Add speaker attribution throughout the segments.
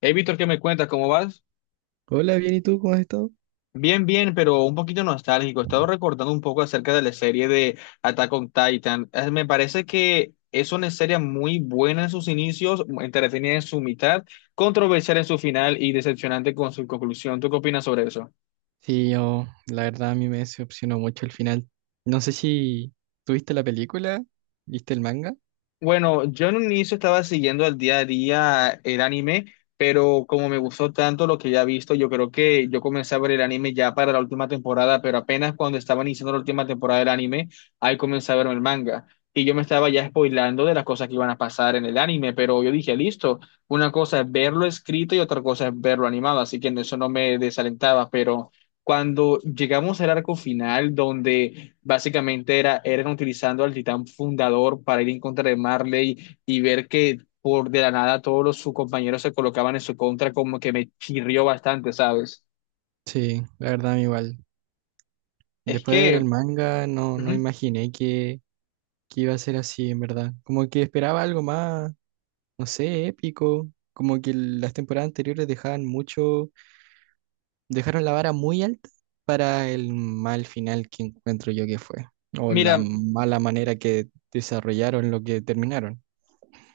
Speaker 1: Hey, Víctor, ¿qué me cuentas? ¿Cómo vas?
Speaker 2: Hola, bien, ¿y tú cómo has estado?
Speaker 1: Bien, bien, pero un poquito nostálgico. He estado recordando un poco acerca de la serie de Attack on Titan. Me parece que es una serie muy buena en sus inicios, entretenida en su mitad, controversial en su final y decepcionante con su conclusión. ¿Tú qué opinas sobre eso?
Speaker 2: Sí, yo, la verdad, a mí me decepcionó mucho el final. No sé si tuviste la película, viste el manga.
Speaker 1: Bueno, yo en un inicio estaba siguiendo al día a día el anime, pero como me gustó tanto lo que ya he visto, yo creo que yo comencé a ver el anime ya para la última temporada, pero apenas cuando estaba iniciando la última temporada del anime, ahí comencé a ver el manga. Y yo me estaba ya spoilando de las cosas que iban a pasar en el anime, pero yo dije, listo, una cosa es verlo escrito y otra cosa es verlo animado, así que en eso no me desalentaba, pero cuando llegamos al arco final, donde básicamente era, eran utilizando al titán fundador para ir en contra de Marley y ver que por de la nada sus compañeros se colocaban en su contra, como que me chirrió bastante, ¿sabes?
Speaker 2: Sí, la verdad, a mí igual.
Speaker 1: Es
Speaker 2: Después de ver el
Speaker 1: que,
Speaker 2: manga, no, no
Speaker 1: ujú.
Speaker 2: imaginé que iba a ser así, en verdad. Como que esperaba algo más, no sé, épico. Como que las temporadas anteriores dejaban mucho, dejaron la vara muy alta para el mal final que encuentro yo que fue. O la
Speaker 1: Mira,
Speaker 2: mala manera que desarrollaron lo que terminaron.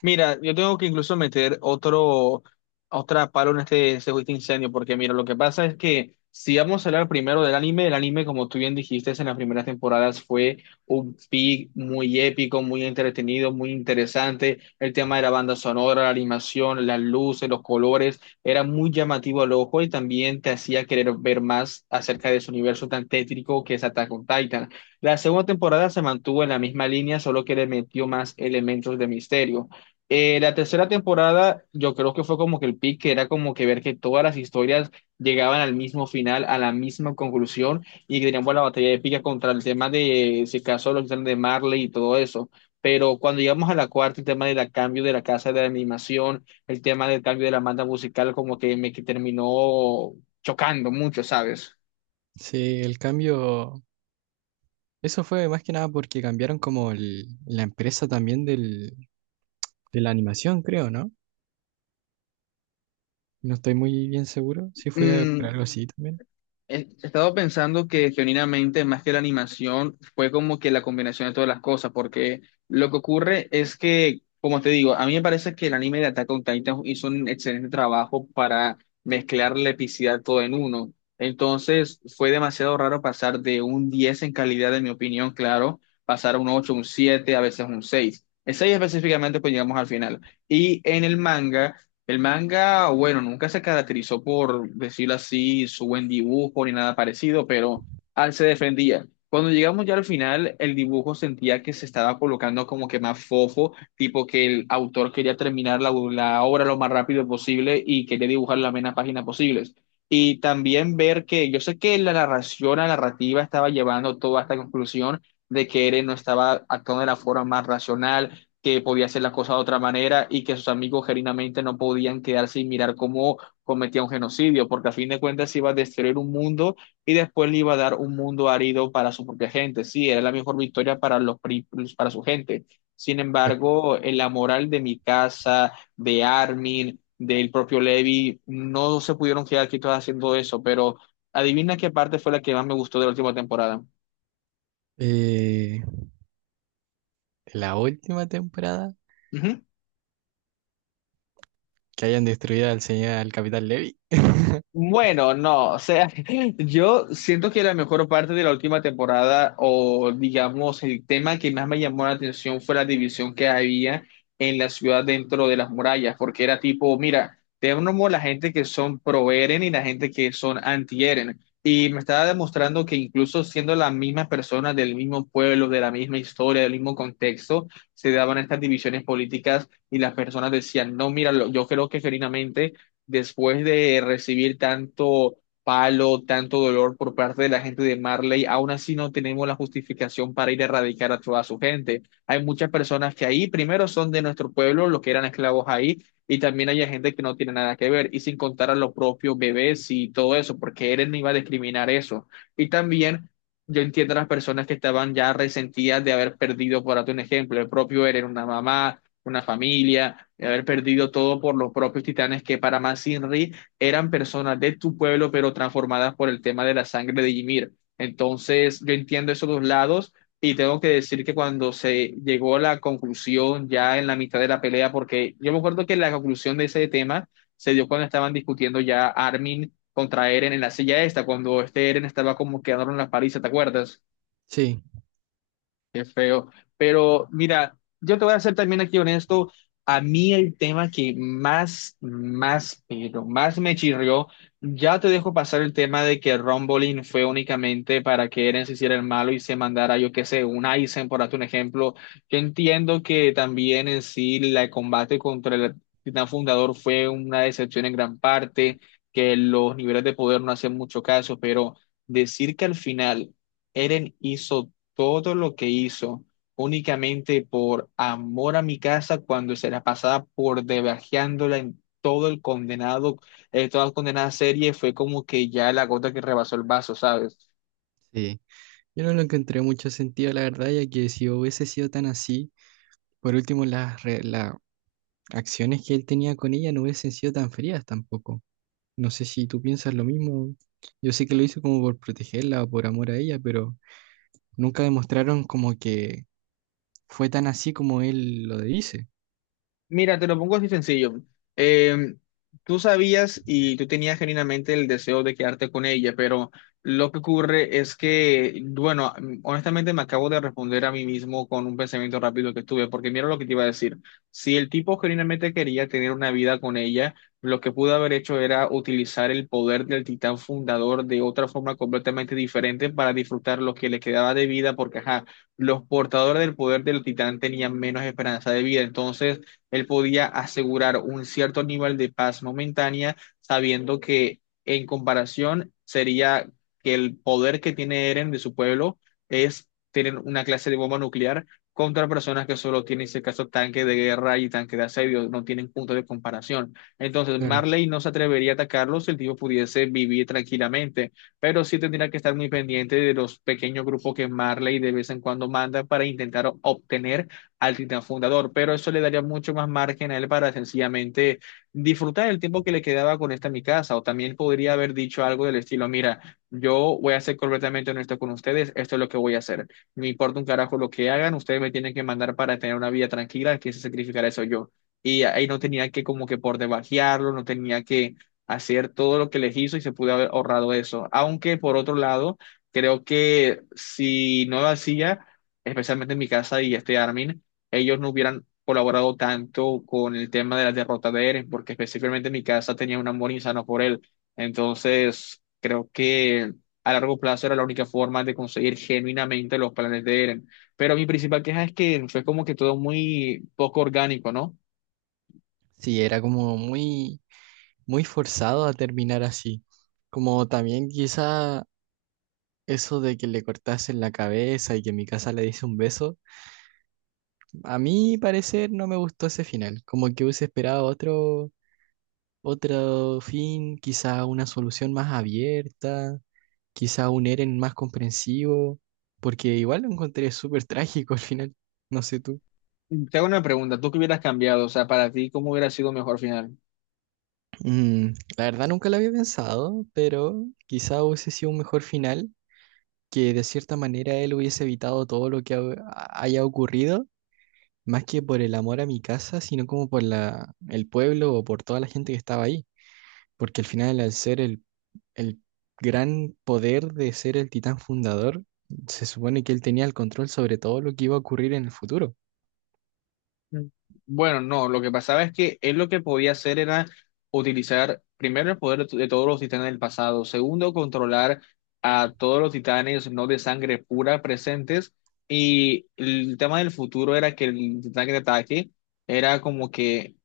Speaker 1: Mira, yo tengo que incluso meter otra palo en este juicio de incendio, porque mira, lo que pasa es que si vamos a hablar primero del anime, el anime, como tú bien dijiste, en las primeras temporadas fue un pic muy épico, muy entretenido, muy interesante. El tema de la banda sonora, la animación, las luces, los colores, era muy llamativo al ojo y también te hacía querer ver más acerca de ese universo tan tétrico que es Attack on Titan. La segunda temporada se mantuvo en la misma línea, solo que le metió más elementos de misterio. La tercera temporada, yo creo que fue como que el pick, que era como que ver que todas las historias llegaban al mismo final, a la misma conclusión, y que teníamos la batalla épica contra el tema de, si acaso, los titanes de Marley y todo eso. Pero cuando llegamos a la cuarta, el tema del cambio de la casa de la animación, el tema del cambio de la banda musical, como que me que terminó chocando mucho, ¿sabes?
Speaker 2: Sí, el cambio, eso fue más que nada porque cambiaron como la empresa también del, de la animación, creo, ¿no? No estoy muy bien seguro si fue por
Speaker 1: Mm,
Speaker 2: algo así también.
Speaker 1: He he estado pensando que genuinamente, más que la animación, fue como que la combinación de todas las cosas, porque lo que ocurre es que, como te digo, a mí me parece que el anime de Attack on Titan hizo un excelente trabajo para mezclar la epicidad todo en uno. Entonces, fue demasiado raro pasar de un 10 en calidad, en mi opinión, claro, pasar a un 8 un 7 a veces un seis. El seis específicamente, pues llegamos al final. Y en el manga. El manga, bueno, nunca se caracterizó por decirlo así, su buen dibujo ni nada parecido, pero al se defendía. Cuando llegamos ya al final, el dibujo sentía que se estaba colocando como que más fofo, tipo que el autor quería terminar la obra lo más rápido posible y quería dibujar la menos páginas posibles. Y también ver que yo sé que la narración, la narrativa estaba llevando toda esta conclusión de que Eren no estaba actuando de la forma más racional, que podía hacer las cosas de otra manera y que sus amigos genuinamente no podían quedarse y mirar cómo cometía un genocidio, porque a fin de cuentas iba a destruir un mundo y después le iba a dar un mundo árido para su propia gente. Sí, era la mejor victoria para para su gente. Sin
Speaker 2: Claro.
Speaker 1: embargo, en la moral de mi casa, de Armin, del propio Levi, no se pudieron quedar quietos haciendo eso, pero adivina qué parte fue la que más me gustó de la última temporada.
Speaker 2: Eh, la última temporada,
Speaker 1: Ujú.
Speaker 2: que hayan destruido al señor, al Capitán Levy.
Speaker 1: Bueno, no, o sea, yo siento que la mejor parte de la última temporada, o digamos, el tema que más me llamó la atención fue la división que había en la ciudad dentro de las murallas, porque era tipo, mira, tenemos la gente que son pro-Eren y la gente que son anti-Eren. Y me estaba demostrando que incluso siendo las mismas personas del mismo pueblo, de la misma historia, del mismo contexto, se daban estas divisiones políticas y las personas decían, no, mira, yo creo que genuinamente después de recibir tanto palo, tanto dolor por parte de la gente de Marley, aún así no tenemos la justificación para ir a erradicar a toda su gente. Hay muchas personas que ahí primero son de nuestro pueblo, los que eran esclavos ahí, y también hay gente que no tiene nada que ver, y sin contar a los propios bebés y todo eso, porque Eren no iba a discriminar eso. Y también... Yo entiendo a las personas que estaban ya resentidas de haber perdido, por darte un ejemplo, el propio Eren, una mamá, una familia, de haber perdido todo por los propios titanes, que para más Inri eran personas de tu pueblo, pero transformadas por el tema de la sangre de Ymir. Entonces, yo entiendo esos dos lados y tengo que decir que cuando se llegó a la conclusión ya en la mitad de la pelea, porque yo me acuerdo que la conclusión de ese tema se dio cuando estaban discutiendo ya Armin contra Eren en la silla esta, cuando este Eren estaba como quedaron en la paliza, ¿te acuerdas?
Speaker 2: Sí,
Speaker 1: Qué feo. Pero mira, yo te voy a ser también aquí honesto. A mí el tema que más, más, pero más me chirrió, ya te dejo pasar el tema de que Rumble fue únicamente para que Eren se hiciera el malo y se mandara, yo qué sé, un Aizen, por darte un ejemplo. Yo entiendo que también en sí el combate contra el Titán Fundador fue una decepción en gran parte, que los niveles de poder no hacen mucho caso, pero decir que al final... Eren hizo todo lo que hizo únicamente por amor a mi casa cuando se la pasaba por debajeándola en todo el condenado, toda la condenada serie, fue como que ya la gota que rebasó el vaso, ¿sabes?
Speaker 2: sí. Yo no lo encontré mucho sentido, la verdad, ya que si hubiese sido tan así, por último, las acciones que él tenía con ella no hubiesen sido tan frías tampoco. No sé si tú piensas lo mismo. Yo sé que lo hizo como por protegerla o por amor a ella, pero nunca demostraron como que fue tan así como él lo dice.
Speaker 1: Mira, te lo pongo así sencillo. Eh, Tú sabías y tú tenías genuinamente el deseo de quedarte con ella, pero lo que ocurre es que, bueno, honestamente me acabo de responder a mí mismo con un pensamiento rápido que tuve, porque mira lo que te iba a decir. Si el tipo genuinamente quería tener una vida con ella, lo que pudo haber hecho era utilizar el poder del titán fundador de otra forma completamente diferente para disfrutar lo que le quedaba de vida, porque, ajá, los portadores del poder del titán tenían menos esperanza de vida. Entonces, él podía asegurar un cierto nivel de paz momentánea, sabiendo que en comparación sería que el poder que tiene Eren de su pueblo es tener una clase de bomba nuclear contra personas que solo tienen, en este caso, tanque de guerra y tanque de asedio, no tienen punto de comparación. Entonces,
Speaker 2: Claro.
Speaker 1: Marley no se atrevería a atacarlo si el tipo pudiese vivir tranquilamente, pero sí tendría que estar muy pendiente de los pequeños grupos que Marley de vez en cuando manda para intentar obtener al titán fundador, pero eso le daría mucho más margen a él para sencillamente disfrutar el tiempo que le quedaba con esta mi casa, o también podría haber dicho algo del estilo, mira, yo voy a ser completamente honesto con ustedes, esto es lo que voy a hacer, me importa un carajo lo que hagan, ustedes me tienen que mandar para tener una vida tranquila, que se sacrificar eso yo. Y ahí no tenía que como que por debajearlo, no tenía que hacer todo lo que les hizo y se pudo haber ahorrado eso. Aunque por otro lado, creo que si no lo hacía, especialmente en mi casa y este Armin, ellos no hubieran colaborado tanto con el tema de la derrota de Eren, porque específicamente mi casa tenía un amor insano por él. Entonces, creo que a largo plazo era la única forma de conseguir genuinamente los planes de Eren. Pero mi principal queja es que fue como que todo muy poco orgánico, ¿no?
Speaker 2: Sí, era como muy, muy forzado a terminar así. Como también quizá eso de que le cortasen la cabeza y que mi casa le diese un beso. A mi parecer no me gustó ese final. Como que hubiese esperado otro, otro fin, quizá una solución más abierta. Quizá un Eren más comprensivo, porque igual lo encontré súper trágico al final. No sé tú.
Speaker 1: Te hago una pregunta, ¿tú qué hubieras cambiado? O sea, para ti, ¿cómo hubiera sido mejor final?
Speaker 2: Mm, la verdad nunca lo había pensado, pero quizá hubiese sido un mejor final, que de cierta manera él hubiese evitado todo lo que haya ocurrido, más que por el amor a mi casa, sino como por el pueblo o por toda la gente que estaba ahí. Porque al final, al ser el gran poder de ser el titán fundador, se supone que él tenía el control sobre todo lo que iba a ocurrir en el futuro.
Speaker 1: Mm. Bueno, no, lo que pasaba es que él lo que podía hacer era utilizar primero el poder de todos los titanes del pasado, segundo, controlar a todos los titanes no de sangre pura presentes, y el tema del futuro era que el titán que te ataque era como que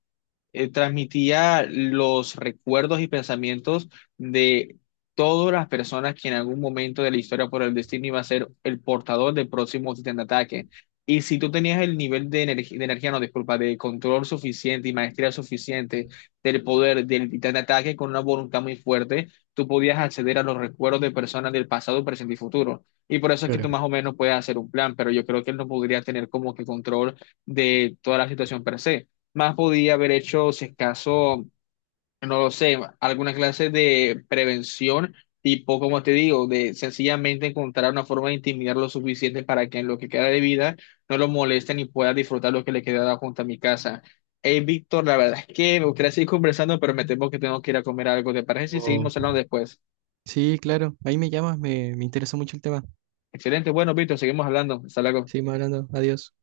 Speaker 1: transmitía los recuerdos y pensamientos de todas las personas que en algún momento de la historia por el destino iba a ser el portador del próximo titán de ataque. Y si tú tenías el nivel de, de energía, no, disculpa, de control suficiente y maestría suficiente del poder del titán de ataque con una voluntad muy fuerte, tú podías acceder a los recuerdos de personas del pasado, presente y futuro. Y por eso es que tú
Speaker 2: Claro.
Speaker 1: más o menos puedes hacer un plan, pero yo creo que él no podría tener como que control de toda la situación per se, más podía haber hecho, si es caso, no lo sé, alguna clase de prevención, tipo, como te digo, de sencillamente encontrar una forma de intimidar lo suficiente para que en lo que queda de vida no lo molesten y pueda disfrutar lo que le queda junto a mi casa. Hey, Víctor, la verdad es que me gustaría seguir conversando, pero me temo que tengo que ir a comer algo. ¿Te parece si
Speaker 2: O
Speaker 1: seguimos hablando después?
Speaker 2: sí, claro, ahí me llamas, me interesa mucho el tema.
Speaker 1: Excelente, bueno, Víctor, seguimos hablando. Hasta luego.
Speaker 2: Seguimos hablando, adiós.